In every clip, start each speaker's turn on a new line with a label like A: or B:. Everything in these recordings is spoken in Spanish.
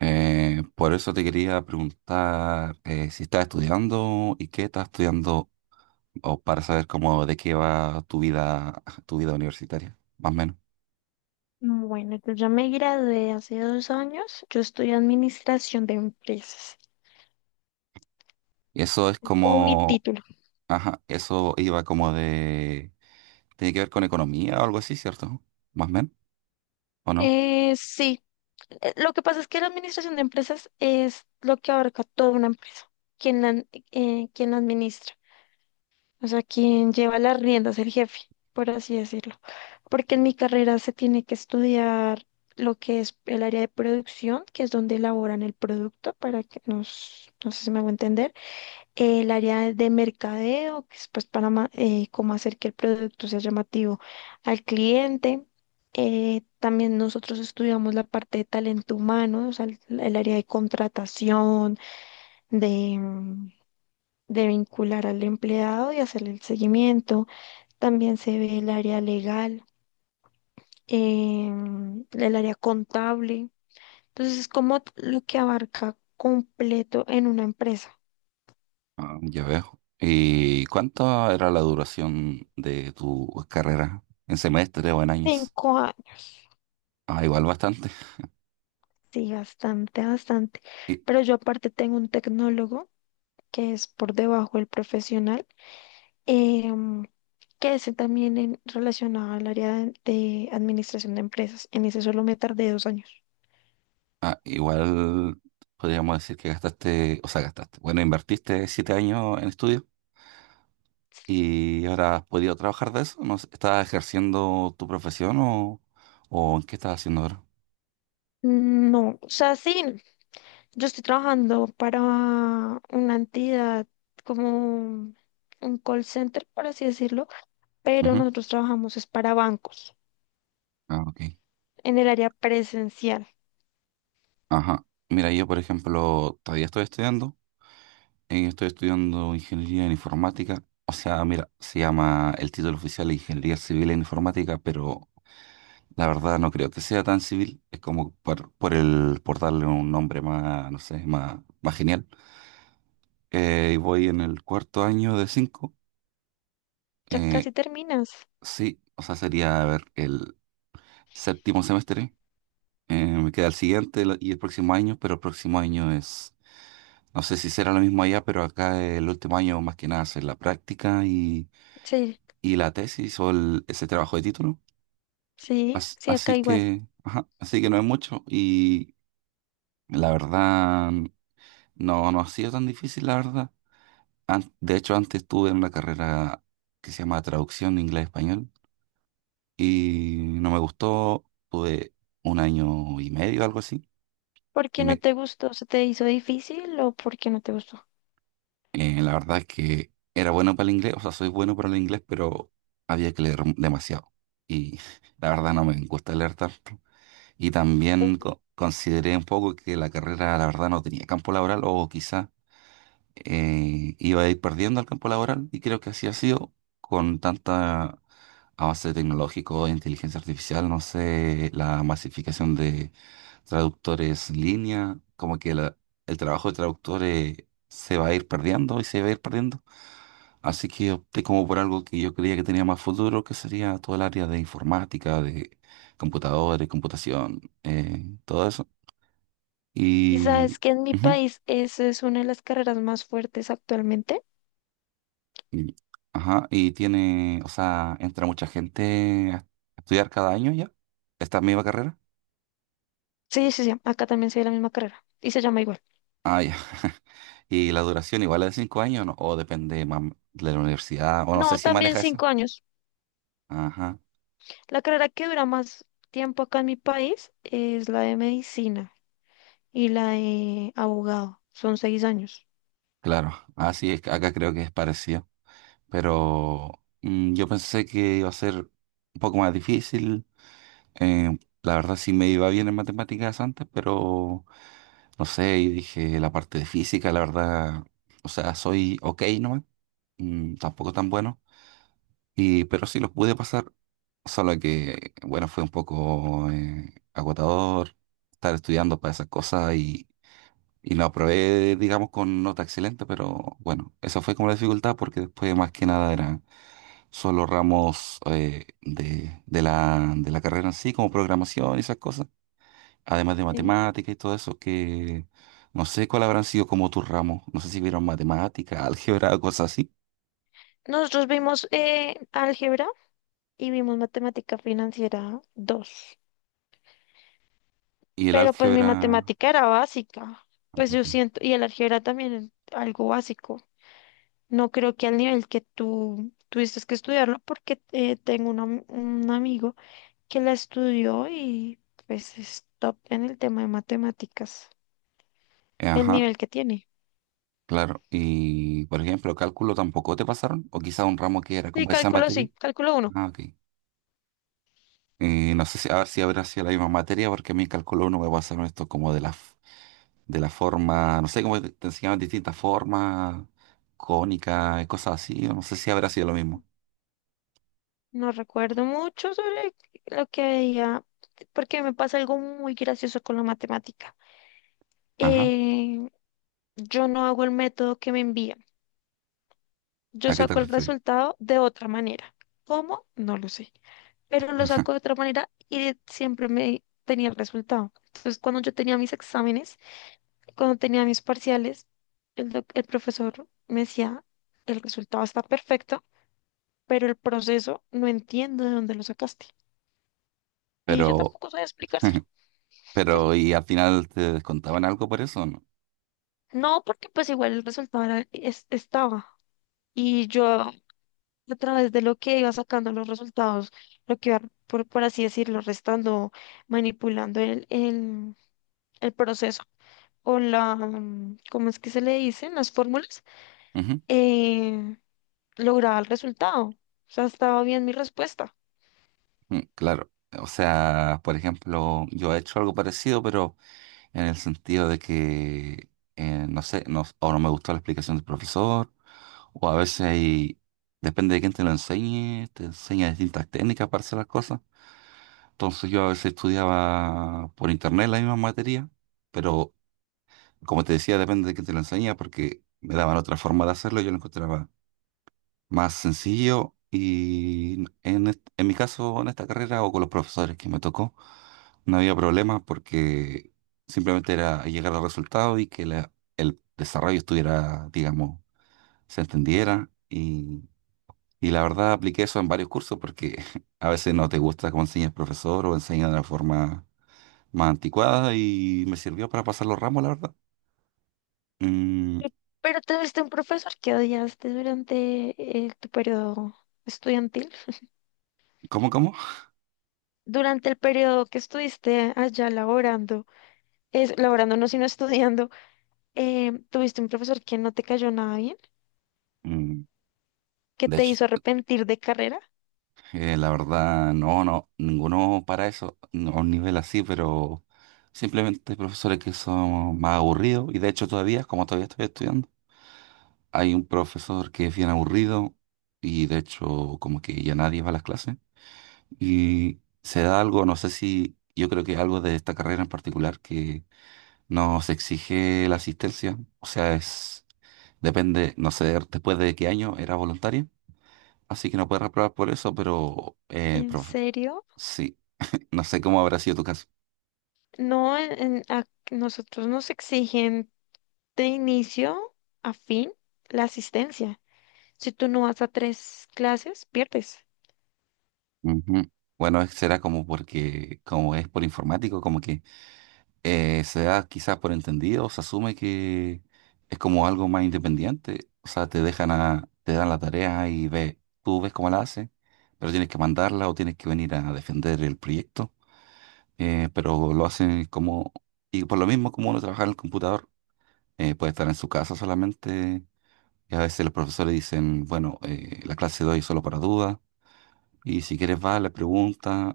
A: Por eso te quería preguntar, si estás estudiando y qué estás estudiando, o para saber cómo de qué va tu vida universitaria, más o menos.
B: Bueno, entonces yo me gradué hace 2 años. Yo estudié administración de empresas.
A: Y eso es
B: O mi
A: como,
B: título.
A: ajá, eso iba como de, tiene que ver con economía o algo así, ¿cierto? Más o menos, ¿o no?
B: Sí, lo que pasa es que la administración de empresas es lo que abarca toda una empresa. Quien la, quien la administra. O sea, quien lleva las riendas, el jefe, por así decirlo. Porque en mi carrera se tiene que estudiar lo que es el área de producción, que es donde elaboran el producto, para que nos, no sé si me hago entender el área de mercadeo, que es pues cómo hacer que el producto sea llamativo al cliente. También nosotros estudiamos la parte de talento humano, o sea, el área de contratación, de, mm, de vincular al empleado y hacerle el seguimiento. También se ve el área legal, el área contable. Entonces es como lo que abarca completo en una empresa.
A: Ah, ya veo. ¿Y cuánto era la duración de tu carrera? ¿En semestre o en años?
B: Cinco.
A: Ah, igual bastante.
B: Sí, bastante, bastante. Pero yo aparte tengo un tecnólogo que es por debajo del profesional, em, que es también en, relacionado al área de administración de empresas. En ese solo me tardé 2 años.
A: Ah, igual podríamos decir que gastaste, o sea, gastaste. Bueno, invertiste 7 años en estudio y ahora has podido trabajar de eso. ¿No sé, estás ejerciendo tu profesión o qué estás haciendo ahora?
B: No, o sea, sí, yo estoy trabajando para una entidad como un call center, por así decirlo, pero
A: Ujú.
B: nosotros trabajamos es para bancos
A: Ah, ok.
B: en el área presencial.
A: Ajá. Mira, yo, por ejemplo, todavía estoy estudiando. Estoy estudiando ingeniería en informática. O sea, mira, se llama el título oficial Ingeniería Civil en Informática, pero la verdad no creo que sea tan civil, es como por por darle un nombre más, no sé, más genial. Y voy en el cuarto año de cinco.
B: Ya
A: eh,
B: casi terminas.
A: sí, o sea, sería, a ver, el séptimo semestre. Me queda el siguiente y el próximo año, pero el próximo año es, no sé si será lo mismo allá, pero acá el último año más que nada es la práctica
B: Sí,
A: y la tesis ese trabajo de título.
B: sí, sí,
A: Así
B: acá igual.
A: que, ajá, así que no es mucho y la verdad... no, no ha sido tan difícil, la verdad. De hecho, antes estuve en una carrera que se llama traducción de inglés-español y no me gustó. Tuve un año y medio, algo así.
B: ¿Por
A: Y
B: qué no
A: me,
B: te gustó? ¿Se te hizo difícil o por qué no te gustó?
A: la verdad es que era bueno para el inglés, o sea, soy bueno para el inglés, pero había que leer demasiado. Y la verdad no me gusta leer tanto. Y también consideré un poco que la carrera, la verdad, no tenía campo laboral o quizás iba a ir perdiendo el campo laboral y creo que así ha sido con tanta avance tecnológico, inteligencia artificial, no sé, la masificación de traductores en línea, como que el trabajo de traductores se va a ir perdiendo y se va a ir perdiendo. Así que opté como por algo que yo creía que tenía más futuro, que sería todo el área de informática, de computadores, computación, todo eso.
B: Y
A: Y...
B: sabes que en mi
A: ujú.
B: país eso es una de las carreras más fuertes actualmente.
A: Y- ajá, y tiene, o sea, entra mucha gente a estudiar cada año ya, esta misma carrera.
B: Sí, sí, sí, acá también se ve la misma carrera y se llama igual.
A: Ah, ya. Y la duración igual es de 5 años, ¿no? O depende de la universidad, o no sé
B: No,
A: si
B: también
A: maneja esa.
B: 5 años.
A: Ajá,
B: La carrera que dura más tiempo acá en mi país es la de medicina y la de abogado. Son 6 años.
A: claro. Ah, sí, es que acá creo que es parecido. Pero yo pensé que iba a ser un poco más difícil. Eh, la verdad sí me iba bien en matemáticas antes, pero no sé, y dije la parte de física, la verdad, o sea, soy ok nomás, tampoco tan buenos, pero sí los pude pasar, solo que, bueno, fue un poco agotador estar estudiando para esas cosas y, lo aprobé, digamos, con nota excelente, pero bueno, esa fue como la dificultad porque después más que nada eran solo ramos de la carrera en sí, como programación y esas cosas, además de
B: Sí.
A: matemática y todo eso que... no sé cuál habrán sido como tus ramos. No sé si vieron matemática, álgebra o cosas así.
B: Nosotros vimos álgebra y vimos matemática financiera dos.
A: Y el
B: Pero pues mi
A: álgebra.
B: matemática era básica. Pues
A: Ok.
B: yo siento, y el álgebra también es algo básico. No creo que al nivel que tú tuviste que estudiarlo, porque tengo un amigo que la estudió y pues es top en el tema de matemáticas, el
A: Ajá,
B: nivel que tiene.
A: claro. Y, por ejemplo, cálculo tampoco te pasaron, o quizá un ramo que era como esa materia.
B: Sí, cálculo uno.
A: Ah, ok. No sé si, a ver si habrá sido la misma materia, porque a mí en cálculo no me pasaron esto como de de la forma, no sé cómo te enseñaban distintas formas, cónicas, cosas así, o no sé si habrá sido lo mismo.
B: No recuerdo mucho sobre lo que veía, porque me pasa algo muy gracioso con la matemática.
A: Ajá,
B: Eh, yo no hago el método que me envían. Yo
A: ¿a qué te
B: saco el
A: refieres?
B: resultado de otra manera. ¿Cómo? No lo sé. Pero lo saco de otra manera y siempre me tenía el resultado. Entonces, cuando yo tenía mis exámenes, cuando tenía mis parciales, el profesor me decía, el resultado está perfecto, pero el proceso no entiendo de dónde lo sacaste. Y yo
A: Pero,
B: tampoco sabía explicárselo.
A: pero, ¿y al final te descontaban algo por eso o no?
B: No, porque pues igual el resultado estaba. Y yo a través de lo que iba sacando los resultados, lo que iba, por así decirlo, restando, manipulando el proceso o ¿cómo es que se le dicen? Las fórmulas,
A: Ujú,
B: eh, lograba el resultado. O sea, estaba bien mi respuesta.
A: mm, claro. O sea, por ejemplo, yo he hecho algo parecido, pero en el sentido de que, no sé, no, o no me gustó la explicación del profesor, o a veces depende de quién te lo enseñe, te enseña distintas técnicas para hacer las cosas. Entonces yo a veces estudiaba por internet la misma materia, pero como te decía, depende de quién te lo enseña, porque me daban otra forma de hacerlo y yo lo encontraba más sencillo y en mi caso, en esta carrera o con los profesores que me tocó, no había problemas porque simplemente era llegar al resultado y que el desarrollo estuviera, digamos, se entendiera y, la verdad apliqué eso en varios cursos porque a veces no te gusta cómo enseña el profesor o enseña de una forma más anticuada y me sirvió para pasar los ramos, la verdad. Mm,
B: Pero tuviste un profesor que odiaste durante tu periodo estudiantil.
A: ¿cómo, cómo?
B: Durante el periodo que estuviste allá laborando, laborando no, sino estudiando, tuviste un profesor que no te cayó nada bien.
A: Mm,
B: ¿Que
A: de
B: te
A: hecho,
B: hizo arrepentir de carrera?
A: La verdad, no, no, ninguno para eso, no, a un nivel así, pero simplemente hay profesores que son más aburridos y de hecho todavía, como todavía estoy estudiando, hay un profesor que es bien aburrido y de hecho como que ya nadie va a las clases y se da algo, no sé si, yo creo que es algo de esta carrera en particular que nos exige la asistencia, o sea, es, depende, no sé, después de qué año era voluntaria así que no puedes reprobar por eso, pero
B: ¿En serio?
A: sí. No sé cómo habrá sido tu caso.
B: No, a nosotros nos exigen de inicio a fin la asistencia. Si tú no vas a tres clases, pierdes.
A: Ujú. Bueno, será como porque, como es por informático, como que se da quizás por entendido, se asume que es como algo más independiente. O sea, te dan la tarea y tú ves cómo la haces, pero tienes que mandarla o tienes que venir a defender el proyecto. Pero lo hacen como, y por lo mismo como uno trabaja en el computador, puede estar en su casa solamente. Y a veces los profesores dicen, bueno, la clase de hoy es solo para dudas. Y si quieres le pregunta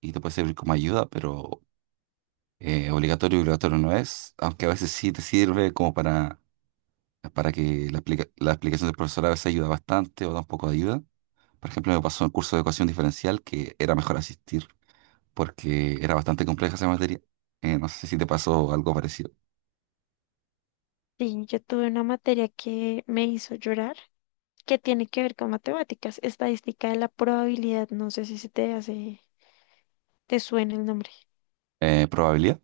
A: y te puede servir como ayuda, pero obligatorio, obligatorio no es, aunque a veces sí te sirve como para que la explicación del profesor a veces ayuda bastante o da un poco de ayuda. Por ejemplo, me pasó en el curso de ecuación diferencial que era mejor asistir porque era bastante compleja esa materia. No sé si te pasó algo parecido.
B: Sí, yo tuve una materia que me hizo llorar, que tiene que ver con matemáticas, estadística de la probabilidad. No sé si se te hace, te suena el nombre.
A: ¿Probabilidad?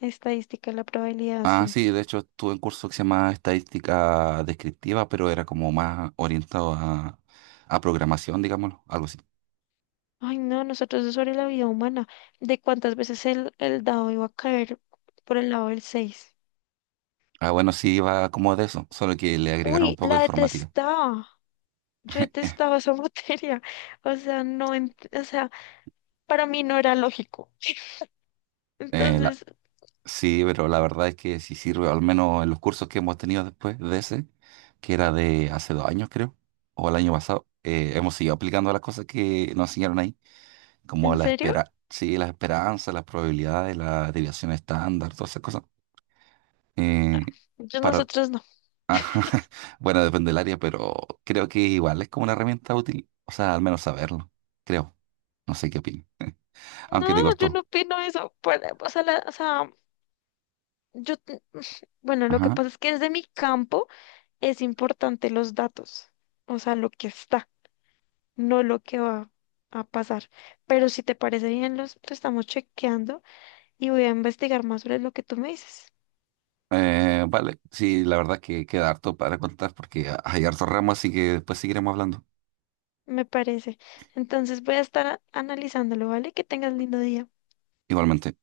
B: Estadística de la probabilidad,
A: Ah,
B: sí.
A: sí, de hecho estuve en curso que se llama estadística descriptiva, pero era como más orientado a programación, digámoslo, algo así.
B: Ay, no, nosotros es sobre la vida humana, de cuántas veces el dado iba a caer por el lado del 6.
A: Ah, bueno, sí, va como de eso, solo que le agregaron un
B: Uy,
A: poco de
B: la
A: informática.
B: detestaba. Yo detestaba esa materia. O sea, no, o sea, para mí no era lógico.
A: Eh, la-
B: Entonces,
A: sí, pero la verdad es que sí sirve, al menos en los cursos que hemos tenido después de ese, que era de hace 2 años, creo, o el año pasado, hemos seguido aplicando las cosas que nos enseñaron ahí, como
B: ¿en
A: la
B: serio?
A: espera, sí, las esperanzas, las probabilidades, la desviación estándar, todas esas cosas. Eh,
B: Yo
A: para,
B: nosotros no.
A: ajá, bueno, depende del área, pero creo que igual es como una herramienta útil, o sea, al menos saberlo, creo. No sé qué opinas,
B: No,
A: aunque te
B: yo no
A: costó.
B: opino eso. O sea, o sea, yo, bueno, lo que
A: Ajá.
B: pasa es que desde mi campo es importante los datos. O sea, lo que está, no lo que va a pasar. Pero si te parece bien, los estamos chequeando y voy a investigar más sobre lo que tú me dices.
A: Vale, sí, la verdad que queda harto para contar porque hay harto ramo, así que después seguiremos hablando.
B: Me parece. Entonces voy a estar analizándolo, ¿vale? Que tengas lindo día.
A: Igualmente.